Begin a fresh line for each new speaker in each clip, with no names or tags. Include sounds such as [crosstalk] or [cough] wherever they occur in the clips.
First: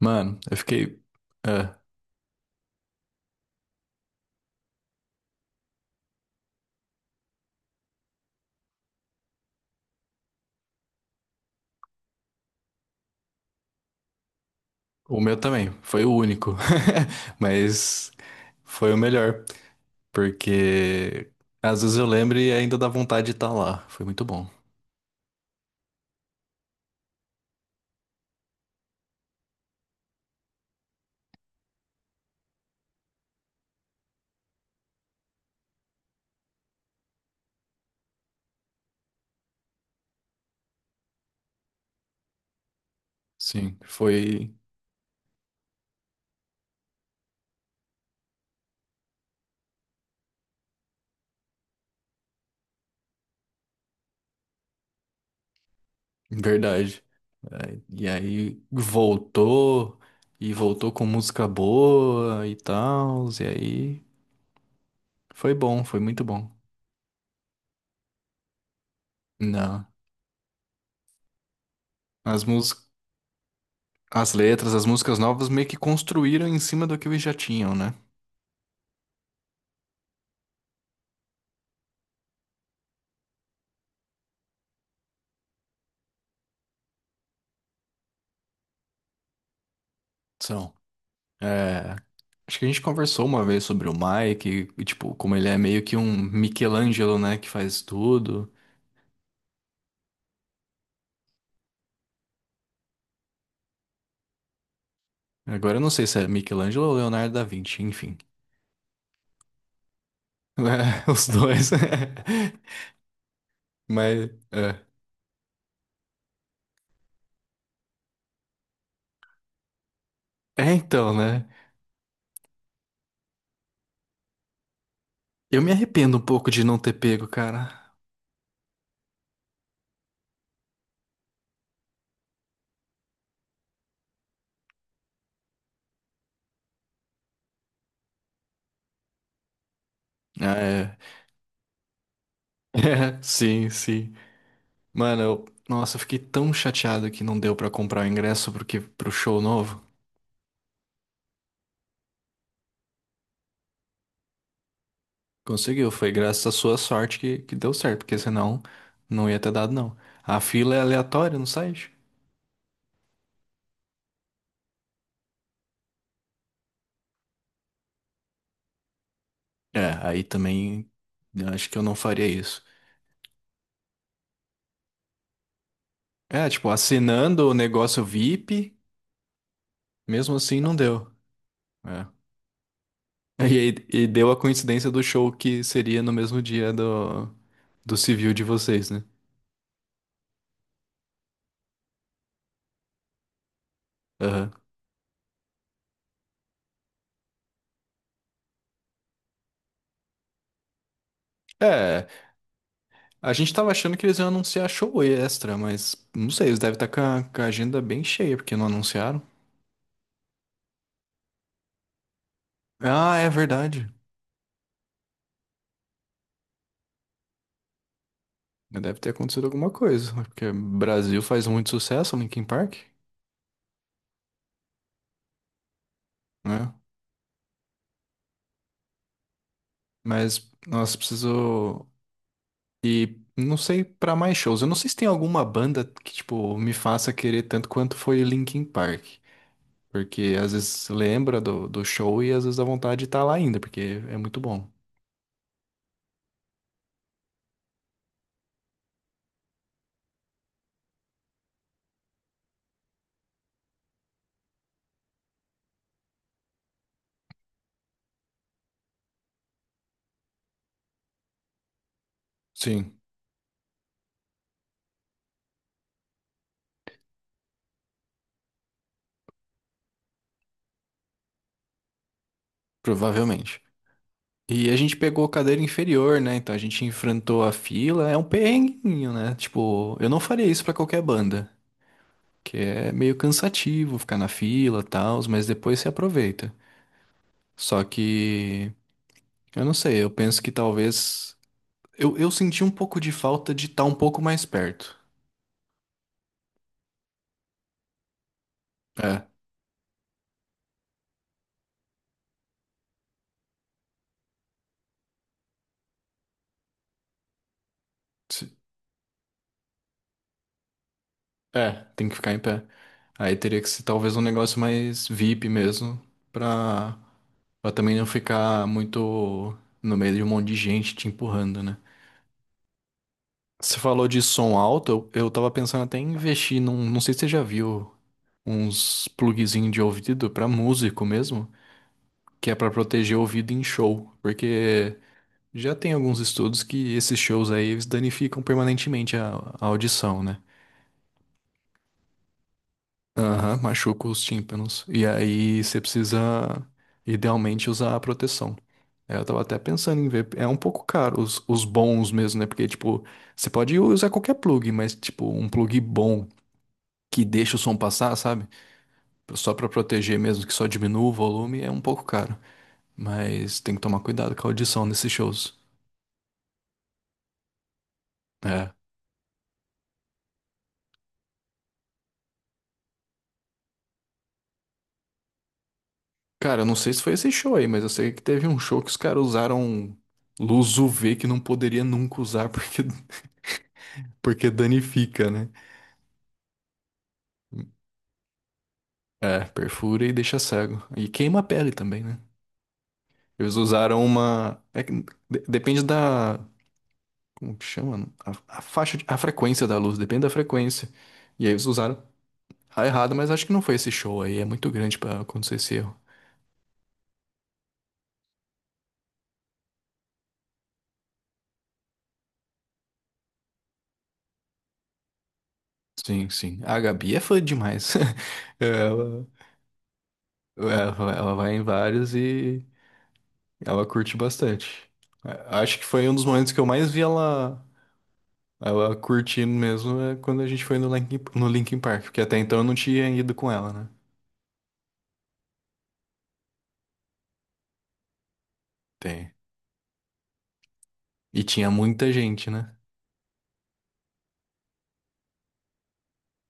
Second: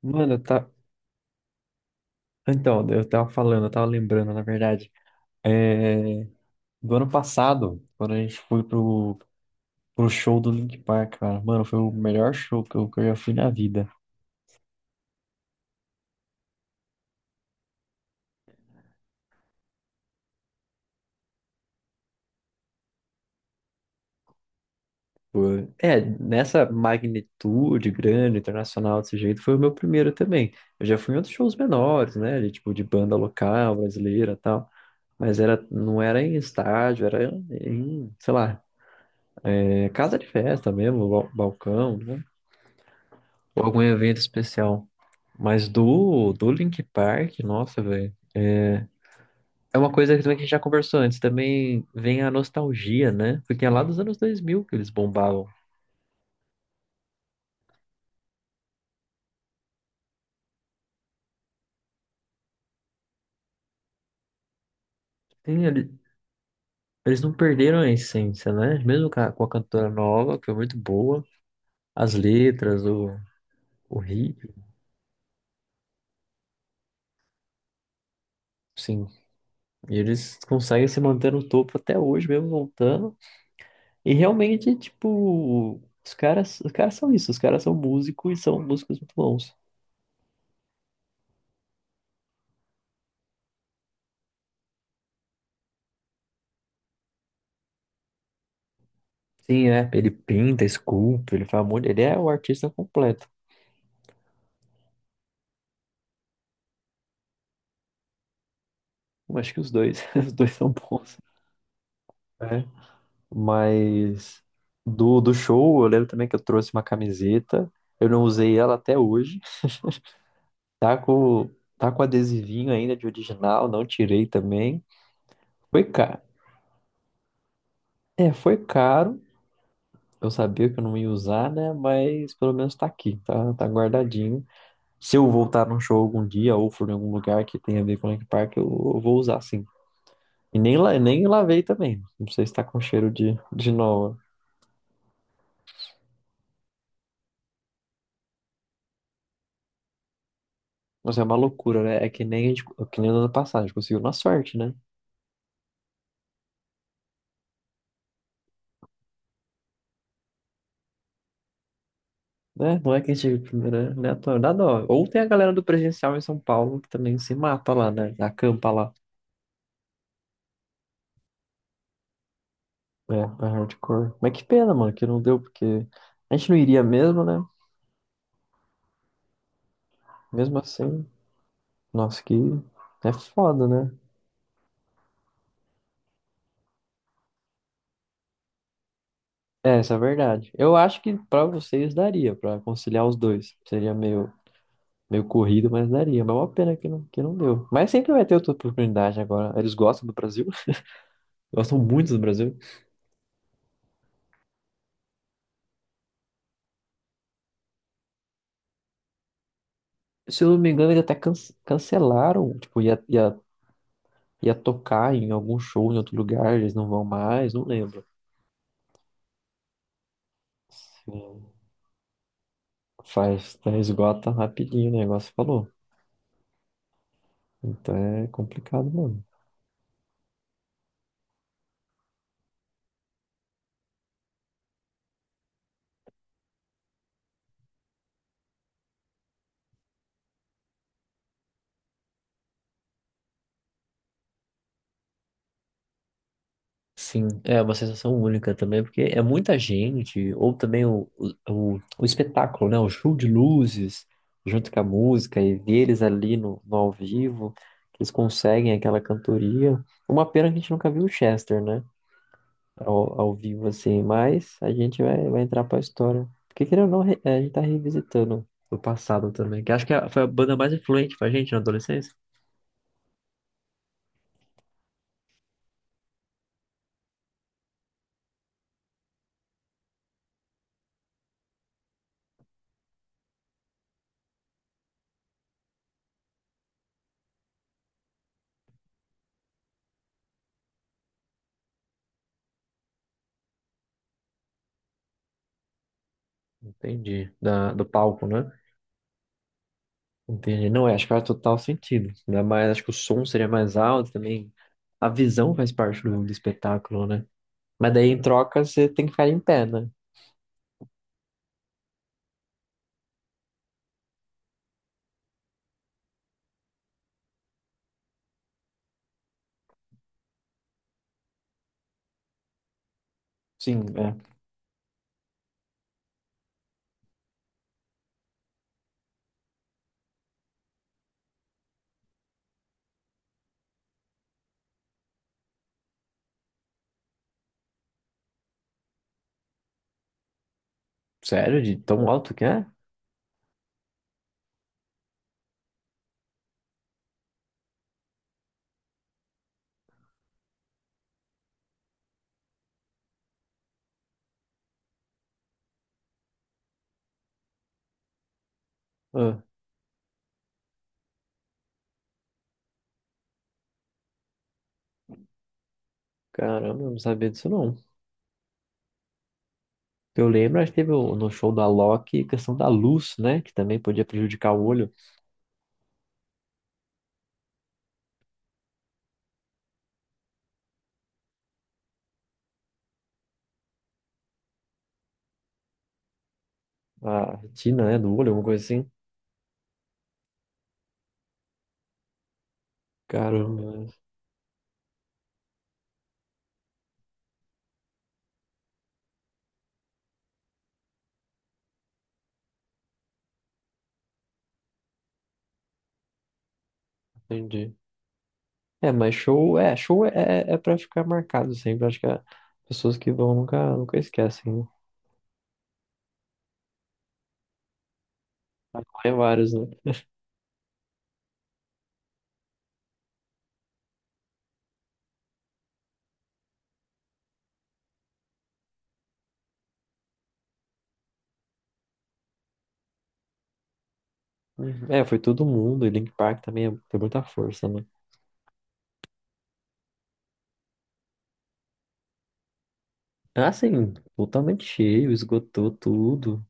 Mano,
Mano,
eu
tá.
fiquei. é,
Então, eu tava falando, eu tava lembrando, na verdade. É... Do ano passado, quando a gente foi pro, show do Linkin Park, cara. Mano, foi o melhor show que eu já fui na vida.
o meu também, foi o único. [laughs] Mas foi o melhor. Porque às vezes eu lembro e ainda dá vontade de estar lá. Foi muito bom.
É, nessa magnitude grande, internacional, desse jeito, foi o meu primeiro também. Eu já fui em outros shows menores, né? Tipo, de banda local, brasileira e tal. Mas era, não era em estádio, era em, sei lá, casa de festa mesmo, balcão, né? Ou
Sim,
algum evento
foi
especial. Mas do, Linkin Park, nossa, velho. É uma coisa que também que a gente já conversou antes, também vem a nostalgia, né? Porque é lá dos anos 2000 que eles bombavam.
verdade. É, e aí voltou, e voltou com música boa e tal. E aí foi
Tem
bom,
ali-
foi muito bom.
Eles não perderam a essência, né? Mesmo com a,
Não.
cantora nova, que foi muito boa, as
As
letras,
músicas,
o
as
ritmo,
letras, as músicas novas meio que construíram em cima do que eles já tinham, né?
sim. E eles conseguem se manter no topo até hoje, mesmo voltando. E realmente, tipo, os caras são isso, os caras são músicos e são músicos muito bons.
São. É, acho que a gente conversou uma vez sobre o Mike, e, tipo, como ele é meio que um Michelangelo, né, que faz tudo.
Sim, é. Ele pinta, esculpe, ele faz um monte. Ele é o artista completo.
Agora eu não sei se é Michelangelo ou Leonardo da Vinci, enfim. [laughs]
Eu acho que os dois, [laughs] os dois são bons.
Os dois.
Né?
[laughs] Mas,
Mas
é.
do, show, eu lembro também que eu trouxe uma camiseta. Eu não usei ela até hoje.
É,
Tá
então,
com,
né?
tá com adesivinho ainda de original, não tirei também.
Eu me
Foi
arrependo
caro.
um pouco de não ter pego, cara.
É, foi caro. Eu sabia que eu não ia usar, né? Mas pelo menos tá aqui, tá guardadinho. Se eu voltar num show algum dia ou for em algum lugar que tenha a ver com o Link Park, eu vou usar sim.
Ah,
E nem, la-
é,
nem lavei também. Não sei se tá
[laughs]
com cheiro
é,
de,
sim,
de
sim.
nova.
Mano, eu, nossa, eu fiquei tão chateado que não deu pra comprar o ingresso pro show novo.
Mas é uma loucura, né? É que nem a gente, que nem no ano passado, a gente conseguiu na sorte, né?
Conseguiu, foi graças à sua sorte que, deu certo, porque senão não ia ter dado, não. A fila é aleatória no site.
Né? Não é que a gente, né? Né, dá dó. Ou tem a galera do presencial em São Paulo que também se mata lá, né? Acampa lá.
É, aí também eu acho que eu não faria isso.
É hardcore. Mas que pena, mano, que não deu, porque a
É,
gente não
tipo,
iria mesmo, né?
assinando o negócio VIP, mesmo
Mesmo
assim não
assim,
deu. É.
nossa, que
[laughs]
é
E,
foda,
aí-
né?
e deu a coincidência do show que seria no mesmo dia do, do civil de vocês, né?
É, essa é a verdade. Eu acho que pra vocês daria, pra conciliar os dois. Seria meio
Aham.
meio corrido, mas daria. Mas é uma pena que não deu. Mas sempre vai ter outra oportunidade agora. Eles gostam do Brasil, [laughs] gostam
É,
muito do Brasil.
a gente tava achando que eles iam anunciar show extra, mas não sei, eles devem estar com a agenda bem cheia, porque não anunciaram.
Se eu não me engano, eles até cancelaram, tipo, ia,
Ah, é
ia,
verdade.
ia tocar em algum show em outro lugar, eles não vão mais, não lembro.
Deve ter acontecido alguma coisa, né? Porque Brasil faz
Sim.
muito sucesso, Linkin Park,
Faz, né, esgota rapidinho o negócio, falou.
né?
Então é complicado, mano.
Mas nós preciso e não sei pra mais shows. Eu não sei se tem alguma banda que tipo me faça querer tanto quanto foi Linkin Park, porque às vezes lembra do, do show e às vezes dá vontade de estar lá ainda, porque é muito bom.
Sim, é uma sensação única também, porque é muita gente, ou também o, espetáculo, né? O show de luzes, junto com a música, e ver eles ali no ao vivo, que eles conseguem aquela cantoria. Uma pena que a gente nunca viu o Chester, né?
Sim,
Ao vivo, assim, mas a gente vai entrar pra história. Porque, querendo ou não, a gente tá revisitando o passado também, que acho que foi a banda mais influente pra gente na adolescência.
provavelmente. E a gente pegou cadeira inferior, né? Então a gente enfrentou a fila. É um perrenguinho, né? Tipo, eu não faria isso pra qualquer banda. Que é meio cansativo ficar na fila, tal, mas depois se aproveita. Só que eu não sei, eu penso que talvez eu senti um pouco de falta de estar um pouco mais perto.
Entendi. Do palco, né?
É,
Entendi. Não, é, acho que faz total sentido. Ainda mais, acho que o som seria mais alto também. A visão faz parte do, espetáculo, né? Mas daí em
se-
troca você tem que ficar em pé, né?
é, tem que ficar em pé. Aí teria que ser talvez um negócio mais VIP mesmo, pra, pra também não ficar muito no meio de um monte de gente te empurrando, né? Você
Sim,
falou
é.
de som alto, eu tava pensando até em investir num, não sei se você já viu uns plugzinhos de ouvido pra músico mesmo, que é pra proteger o ouvido em show, porque já tem alguns estudos que esses shows aí eles danificam permanentemente a audição, né?
Sério? De tão alto que é?
Aham, machuca os tímpanos. E aí você precisa idealmente usar a proteção. Aí eu tava até pensando em ver, é um pouco caro os bons mesmo, né? Porque tipo, você pode usar qualquer plug, mas tipo, um plug bom que deixa o som passar, sabe?
Ah,
Só pra proteger mesmo, que só diminua o volume, é um pouco caro. Mas tem que tomar cuidado com a audição nesses shows.
caramba, eu não sabia disso não.
É.
Eu lembro, acho que teve no show da Loki questão da luz, né? Que também podia prejudicar o olho,
Cara, eu não sei se foi esse show aí, mas eu sei que teve um show que os caras usaram luz UV que não poderia nunca usar porque, [laughs] porque danifica, né?
a retina, né? Do olho, alguma coisa assim.
É, perfura e deixa cego. E queima a pele também, né? Eles
Caramba,
usaram uma. É que depende da. Como que chama? A faixa, a frequência da luz, depende da frequência. E aí eles usaram. Tá errado, mas acho que não foi esse show aí. É muito grande pra acontecer esse erro.
entendi. É, mas show é pra ficar marcado sempre. Acho que é pessoas que vão nunca, nunca esquecem. Né?
Sim, sim. A Gabi é fã demais.
É
[laughs]
vários, né?
Ela vai em vários e ela curte bastante. Acho que foi um dos momentos que eu mais vi ela, ela curtindo mesmo é quando a gente foi no no Linkin Park, porque até então eu não tinha ido com ela, né?
Uhum. É, foi todo mundo. E Link Park também tem muita força, né?
Tem. E tinha muita gente, né?
Assim, totalmente cheio, esgotou tudo.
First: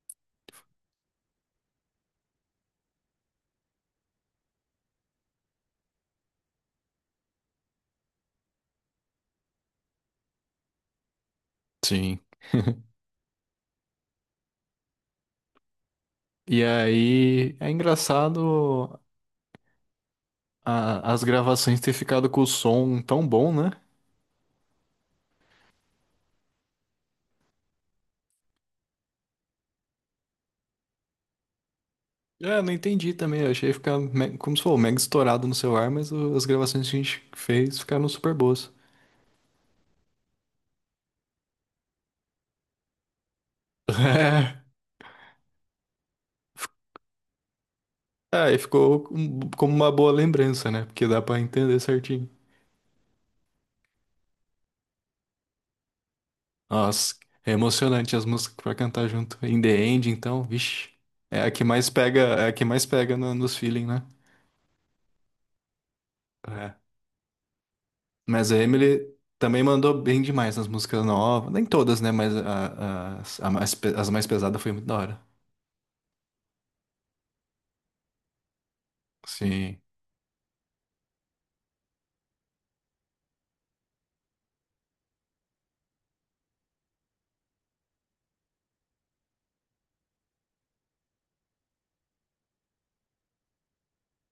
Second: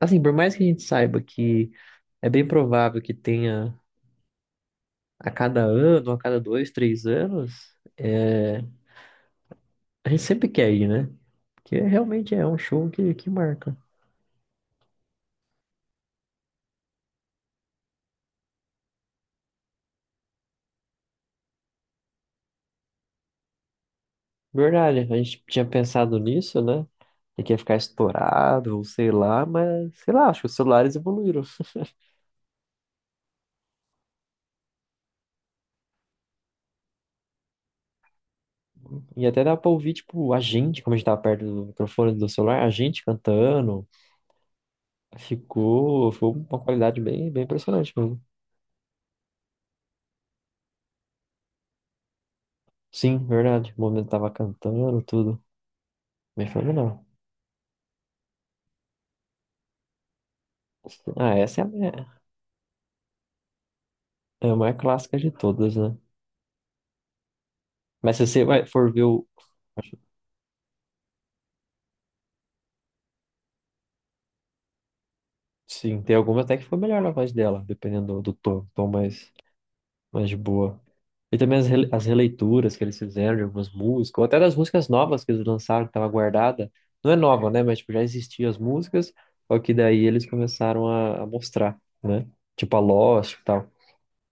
Assim, por mais que a gente saiba que é bem provável que tenha a cada ano, a cada 2, 3 anos, a gente sempre quer ir, né? Porque
Sim.
realmente é um show que marca.
E aí é engraçado as gravações ter ficado com o som tão bom, né?
Verdade, a gente tinha pensado nisso, né? E que ia ficar estourado, ou sei lá, mas sei lá, acho que os celulares evoluíram.
É, eu não entendi também. Eu achei ficar como se for mega estourado no celular, mas as gravações que a gente fez ficaram super boas.
E até dá pra ouvir, tipo, a gente, como a gente tava perto do microfone do celular, a gente cantando.
[laughs]
Ficou, foi uma qualidade bem, bem impressionante mesmo.
É, é, e ficou como uma boa lembrança, né? Porque dá pra entender certinho.
Sim, verdade. O momento tava cantando, tudo. Bem fenomenal.
Nossa, é emocionante as músicas pra cantar junto. In the End, então, vixe.
Ah,
É a
essa é
que
a,
mais
minha-
pega, é a que mais pega nos feeling, né?
é a mais clássica de todas, né?
É.
Mas se você
Mas a
vai, for ver
Emily
o.
também mandou bem demais nas músicas novas. Nem todas, né? Mas a- as as mais pesadas foi muito da hora.
Sim, tem alguma até que foi melhor na voz dela, dependendo do, tom, tom mais,
Sim.
mais de boa. E também as releituras que eles fizeram de algumas músicas, ou até das músicas novas que eles lançaram, que estava guardada. Não é nova, né? Mas tipo, já existiam as músicas, só que daí eles começaram a, mostrar, né? Tipo a Lost e tal.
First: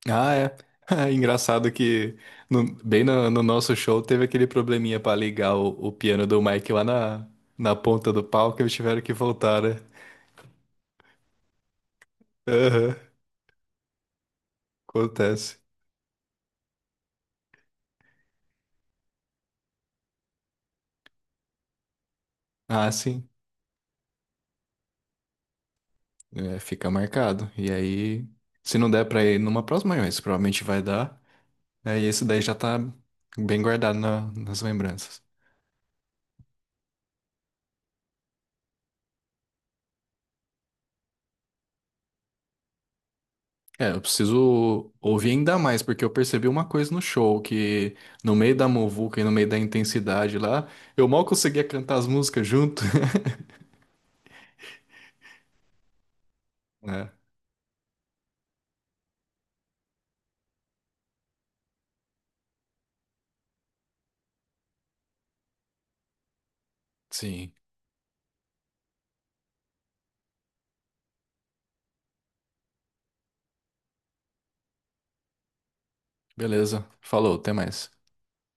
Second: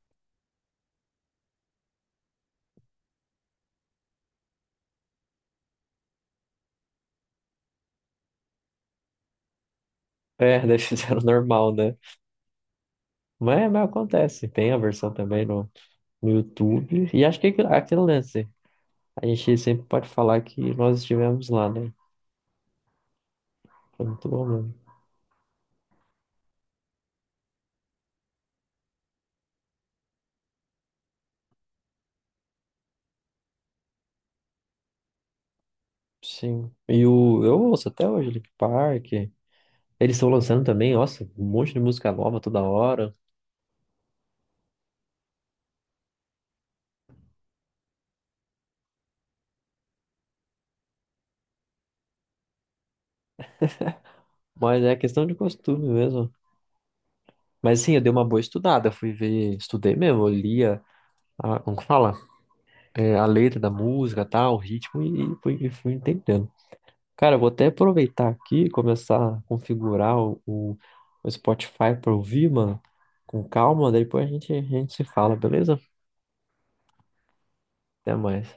Ah, é. [laughs] Engraçado que bem no, no nosso show teve aquele probleminha pra ligar o piano do Mike lá na, na ponta do palco e eles tiveram que voltar, né?
É, daí [laughs] fizeram normal, né?
Aham,
mas, acontece, tem a versão também
acontece.
no YouTube. E acho que é aquele lance. A gente sempre pode falar que nós estivemos lá, né?
Ah, sim.
Foi muito bom mesmo.
É, fica marcado. E aí, se não der pra ir numa próxima, mas provavelmente vai dar. Aí esse daí já tá bem guardado nas lembranças.
Sim. Eu ouço até hoje Linkin Park. Eles estão lançando também, nossa, um monte de música nova toda hora.
É, eu preciso ouvir ainda mais, porque eu percebi uma coisa no show, que no meio da muvuca e no meio da intensidade lá, eu mal conseguia cantar as músicas junto. [laughs]
Mas é questão de costume mesmo.
É,
Mas sim, eu dei uma boa estudada, fui ver, estudei mesmo, eu lia, como que fala? É, a letra da música, tal, o ritmo e fui entendendo. Cara, eu vou
sim.
até aproveitar aqui e começar a configurar o, Spotify pra ouvir, mano, com calma, daí depois a gente, se fala, beleza?
Beleza. Falou, até mais.
Até mais.